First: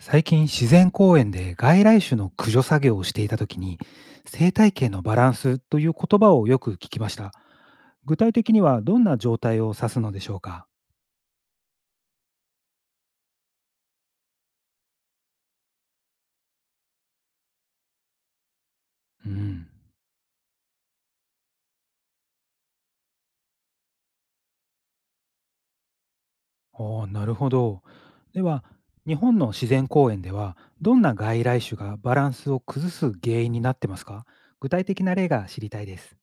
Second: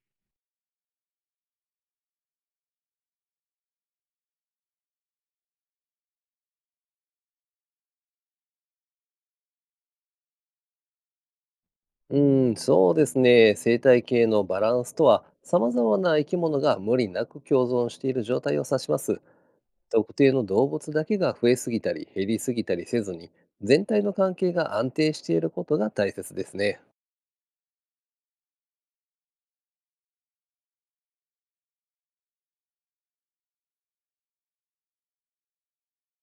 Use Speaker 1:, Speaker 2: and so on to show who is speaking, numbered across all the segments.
Speaker 1: 最近自然公園で外来種の駆除作業をしていた時に、生態系のバランスという言葉をよく聞きました。具体的にはどんな状態を指すのでしょうか？
Speaker 2: うん、そうですね。生態系のバランスとは、様々な生き物が無理なく共存している状態を指します。
Speaker 1: うん。
Speaker 2: 特定の動物だけが増えすぎたり減りすぎたりせずに、全体の関係が安定していることが大切ですね。
Speaker 1: おー、なるほど。では、日本の自然公園では、どんな外来種がバランスを崩す原因になってますか？具体的な例が知りたいです。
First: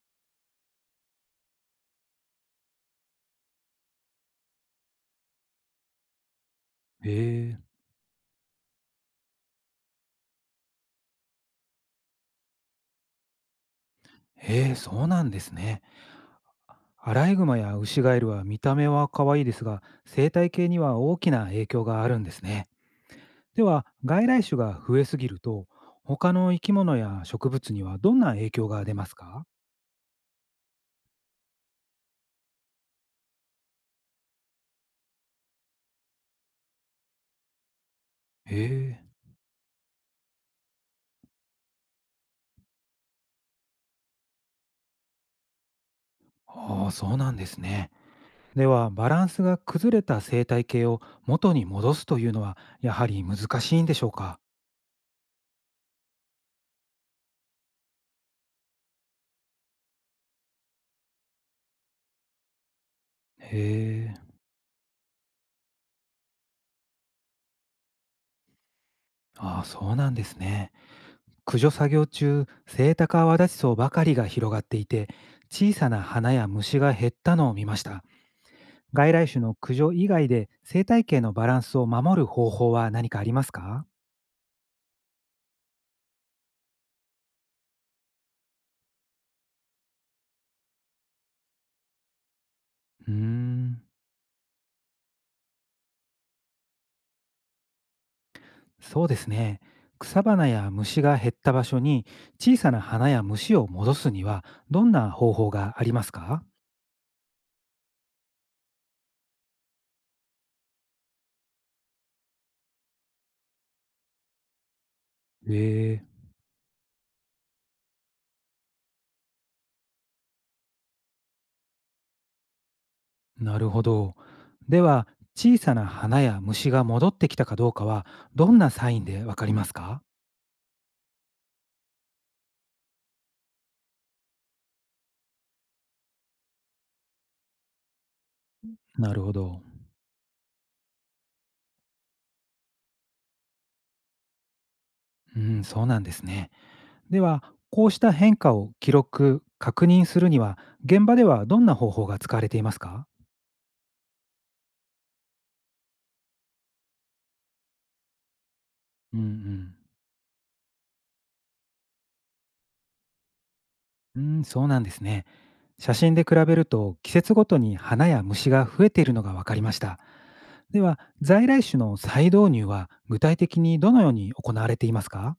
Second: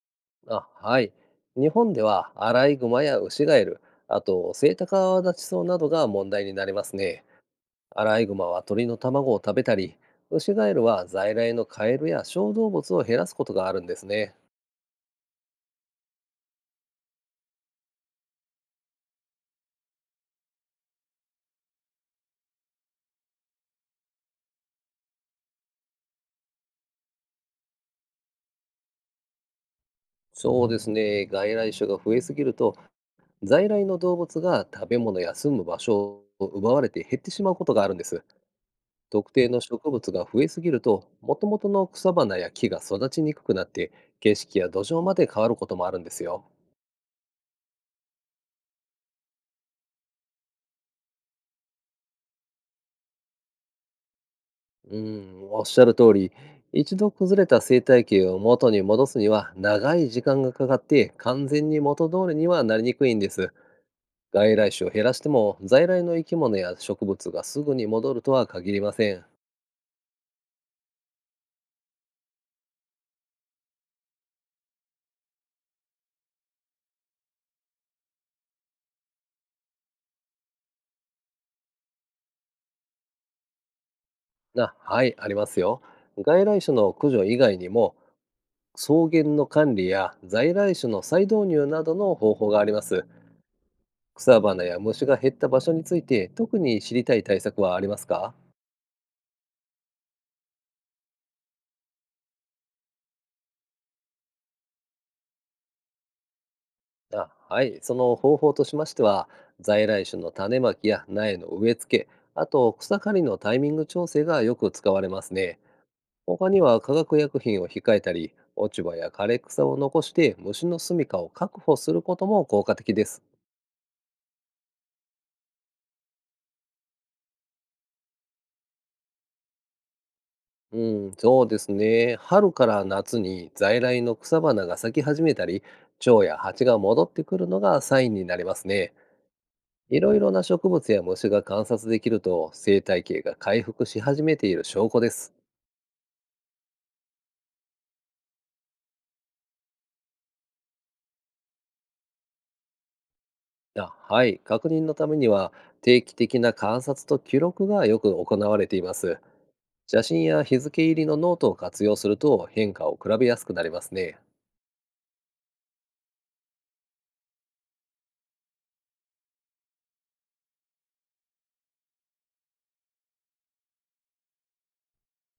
Speaker 2: あ、はい。日本ではアライグマやウシガエル、あとセイタカアワダチソウなどが問題になります
Speaker 1: へ
Speaker 2: ね。
Speaker 1: え。
Speaker 2: アライグマは鳥の卵を食べたり、ウシガエルは在来のカエルや小動物を減らすことがあるんですね。
Speaker 1: へえ、そうなんですね。アライグマやウシガエルは見た目は可愛いですが、生態系には大きな影響があるんですね。では、外来種が増えすぎると、他の生き物や植物にはどんな影響が出ますか？
Speaker 2: そうですね。外来種が増えすぎると、在来の動物が食べ物や住む場所を奪われて減ってしまうことがあるんです。
Speaker 1: へえ。
Speaker 2: 特定の植物が増えすぎると、元々の草花や木が育ちにくくなって、景色や土壌まで変わることもあるんですよ。
Speaker 1: ああ、そうなんですね。では、バランスが崩れた生態系を元に戻すというのは、やはり難しいんでしょうか？
Speaker 2: うん、おっしゃる通り、一度崩れた生態系を元に戻すには長い時間がかかって完全に元通りにはなりにくいんで
Speaker 1: へ
Speaker 2: す。
Speaker 1: え。
Speaker 2: 外来種を減らしても在来の生き物や植物がすぐに戻るとは限りません。
Speaker 1: ああ、そうなんですね。駆除作業中、セイタカアワダチソウばかりが広がっていて、小さな花や虫が減ったのを見ました。外来種の駆除以外で生態系のバランスを守る方法は何かありますか？
Speaker 2: あ、はい、ありますよ。外来種の駆除以外にも、草原の管理や在来種の再導入などの方法があります。
Speaker 1: うーん、
Speaker 2: 草花や虫が減った場所について、特に知りたい対策はありますか？
Speaker 1: そうですね。草花や虫が減った場所に小さな花や虫を戻すには、どんな方法がありますか？
Speaker 2: あ、はい、その方法としましては、在来種の種まきや苗の植え付け、あと草刈りのタイミング調整がよく使われますね。
Speaker 1: え
Speaker 2: 他には化学薬品を控えたり、落ち葉や枯れ草を残して虫の住処を確保することも効果的です。
Speaker 1: え、なるほど。では、小さな花や虫が戻ってきたかどうかは、どんなサインでわかりますか？
Speaker 2: うん、そうですね。春から夏に在来の草花が咲き始めたり、蝶や蜂が戻ってくるのがサインになりますね。
Speaker 1: なるほど。
Speaker 2: いろいろな植物や虫が観察できると、生態系が回復し始めている証拠です。
Speaker 1: うん、そうなんですね。では、こうした変化を記録、確認するには、現場ではどんな方法が使われていますか？
Speaker 2: あ、はい、確認のためには定期的な観察と記録がよく行われていま
Speaker 1: う
Speaker 2: す。
Speaker 1: ん
Speaker 2: 写真や日付入りのノートを活用すると変化を比べやすくなりますね。
Speaker 1: うん。うん、そうなんですね。写真で比べると季節ごとに花や虫が増えているのが分かりました。では、在来種の再導入は具体的にどのように行われていますか？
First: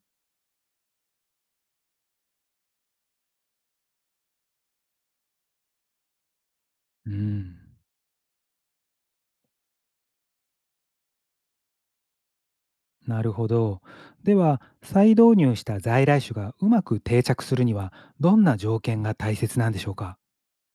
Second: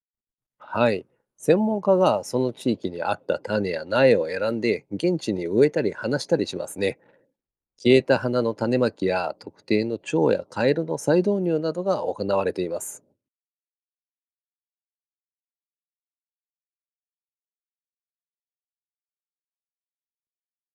Speaker 2: はい。専門家がその地域に合った種や苗を選んで現地に植えたり放したりしますね。
Speaker 1: うん。
Speaker 2: 消えた花の種まきや特定の蝶やカエルの再導入などが行われています。
Speaker 1: なるほど。では、再導入した在来種がうまく定着するには、どんな条件が大切なんでしょうか？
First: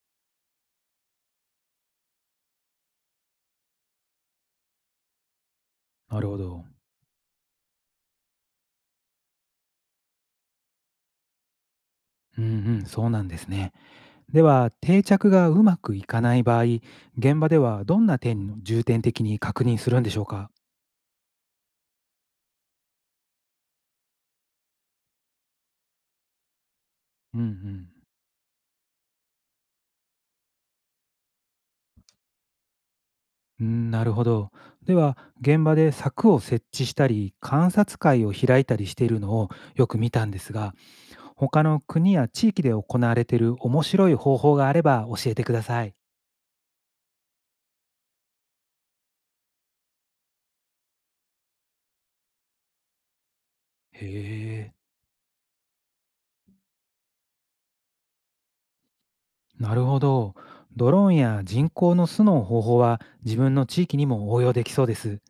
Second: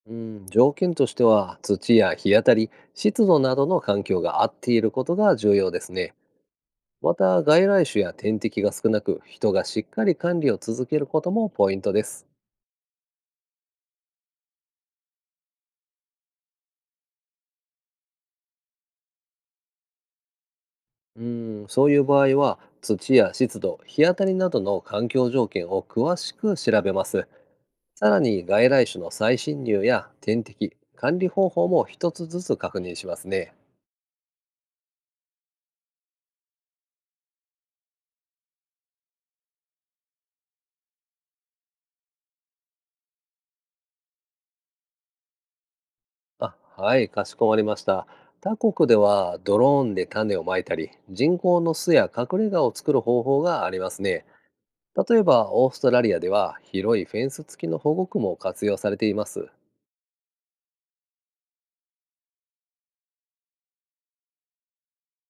Speaker 2: うん、条件としては土や日当たり、湿度などの環境が合っていることが重要ですね。
Speaker 1: なるほど。
Speaker 2: また外来種や天敵が少なく人がしっかり管理を続けることもポイントです。
Speaker 1: うんうん、そうなんですね。では、定着がうまくいかない場合、現場ではどんな点を重点的に確認するんでしょうか？
Speaker 2: うん、そういう場合は土や湿度、日当たりなどの環境条件を詳しく調べます。
Speaker 1: うんうん。
Speaker 2: さらに外来種の再侵入や天敵、管理方法も一つずつ確認しますね。
Speaker 1: うん、なるほど。では、現場で柵を設置したり、観察会を開いたりしているのをよく見たんですが、他の国や地域で行われている面白い方法があれば教えてください。
Speaker 2: あ、はい、かしこまりました。他国ではドローンで種をまいたり、人工の巣や隠れ家を作る方法があります
Speaker 1: へ
Speaker 2: ね。
Speaker 1: え、
Speaker 2: 例えばオーストラリアでは広いフェンス付きの保護区も活用されています。
Speaker 1: なるほど。ドローンや人工の巣の方法は自分の地域にも応用できそうです。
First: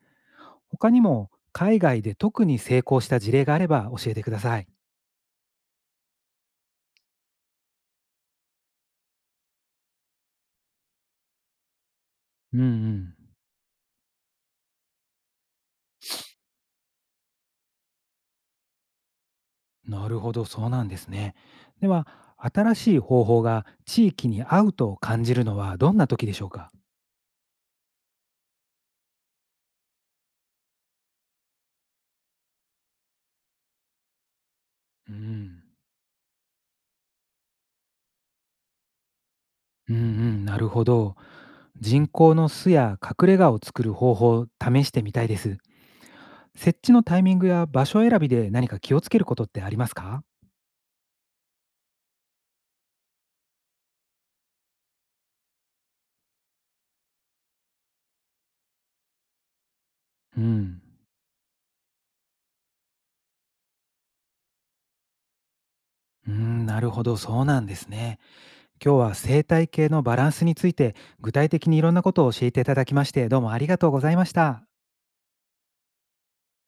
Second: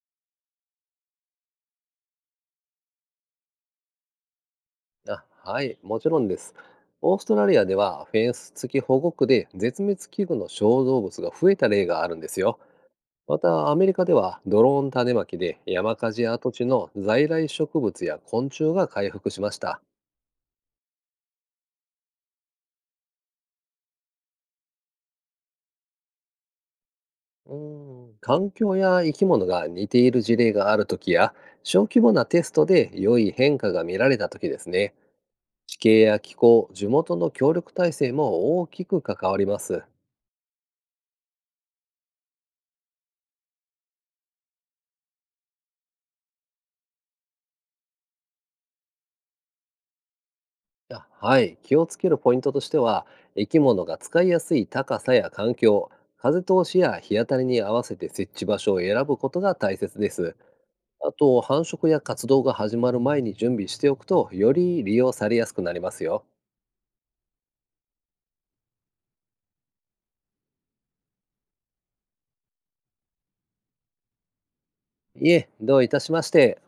Speaker 1: 他にも海外で特に成功した事例があれば教えてください。
Speaker 2: あ、はい、もちろんです。オーストラリアではフェンス付き保護区で絶滅危惧の小動物が増えた例があるんです
Speaker 1: う
Speaker 2: よ。
Speaker 1: んうん。
Speaker 2: またアメリカではドローン種まきで山火事跡地の在来植物や昆虫が回復しました。
Speaker 1: なるほど、そうなんですね。では、新しい方法が地域に合うと感じるのはどんな時でしょうか？
Speaker 2: うー環境や生き物が似ている事例がある時や小規模なテストで良い変化が見られた時ですね。
Speaker 1: うん。
Speaker 2: 地形や気候、地元の協力体制も大きく関わります。
Speaker 1: うんうん、なるほど。人工の巣や隠れ家を作る方法を試してみたいです。設置のタイミングや場所選びで何か気をつけることってありますか？
Speaker 2: あ、はい、気をつけるポイントとしては、生き物が使いやすい高さや環境、風通しや日当たりに合わせて設置場所を選ぶことが大切です。
Speaker 1: うん。
Speaker 2: あと、繁殖や活動が始まる前に準備しておくと、より利用されやすくなりますよ。
Speaker 1: うん、なるほど、そうなんですね。今日は生態系のバランスについて具体的にいろんなことを教えていただきまして、どうもありがとうございました。
Speaker 2: いえ、どういたしまして。